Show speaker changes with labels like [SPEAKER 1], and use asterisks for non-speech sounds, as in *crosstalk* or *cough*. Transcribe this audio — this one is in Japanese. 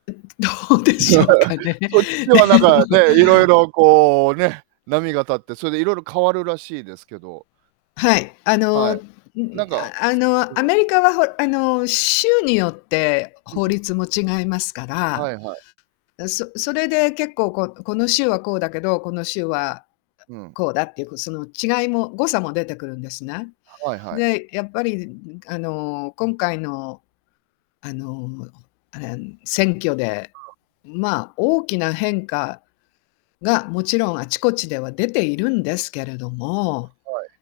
[SPEAKER 1] う、どうでしょうか
[SPEAKER 2] *laughs*
[SPEAKER 1] ね。
[SPEAKER 2] そっちはなん
[SPEAKER 1] で
[SPEAKER 2] か、
[SPEAKER 1] も
[SPEAKER 2] ね、いろいろこうね、波が立って、それでいろいろ変わるらしいですけど
[SPEAKER 1] はい。あの、
[SPEAKER 2] はい。
[SPEAKER 1] う
[SPEAKER 2] なんか、
[SPEAKER 1] ああ
[SPEAKER 2] そ、う
[SPEAKER 1] のア
[SPEAKER 2] ん。
[SPEAKER 1] メリカはほあの州によって
[SPEAKER 2] う
[SPEAKER 1] 法
[SPEAKER 2] ん。
[SPEAKER 1] 律も違いますか
[SPEAKER 2] はいはい。
[SPEAKER 1] ら、そそれで結構ここの州はこうだけど、この州はあ
[SPEAKER 2] うん。
[SPEAKER 1] こうだっていうその違いも誤差も出てくるんですね。
[SPEAKER 2] はいはい。
[SPEAKER 1] で、やっぱりんあの今回のあのあれ、ん、選挙で
[SPEAKER 2] うん。
[SPEAKER 1] ま、大きな変化が、もちろんあちこちでは出ているんですけれども
[SPEAKER 2] はい。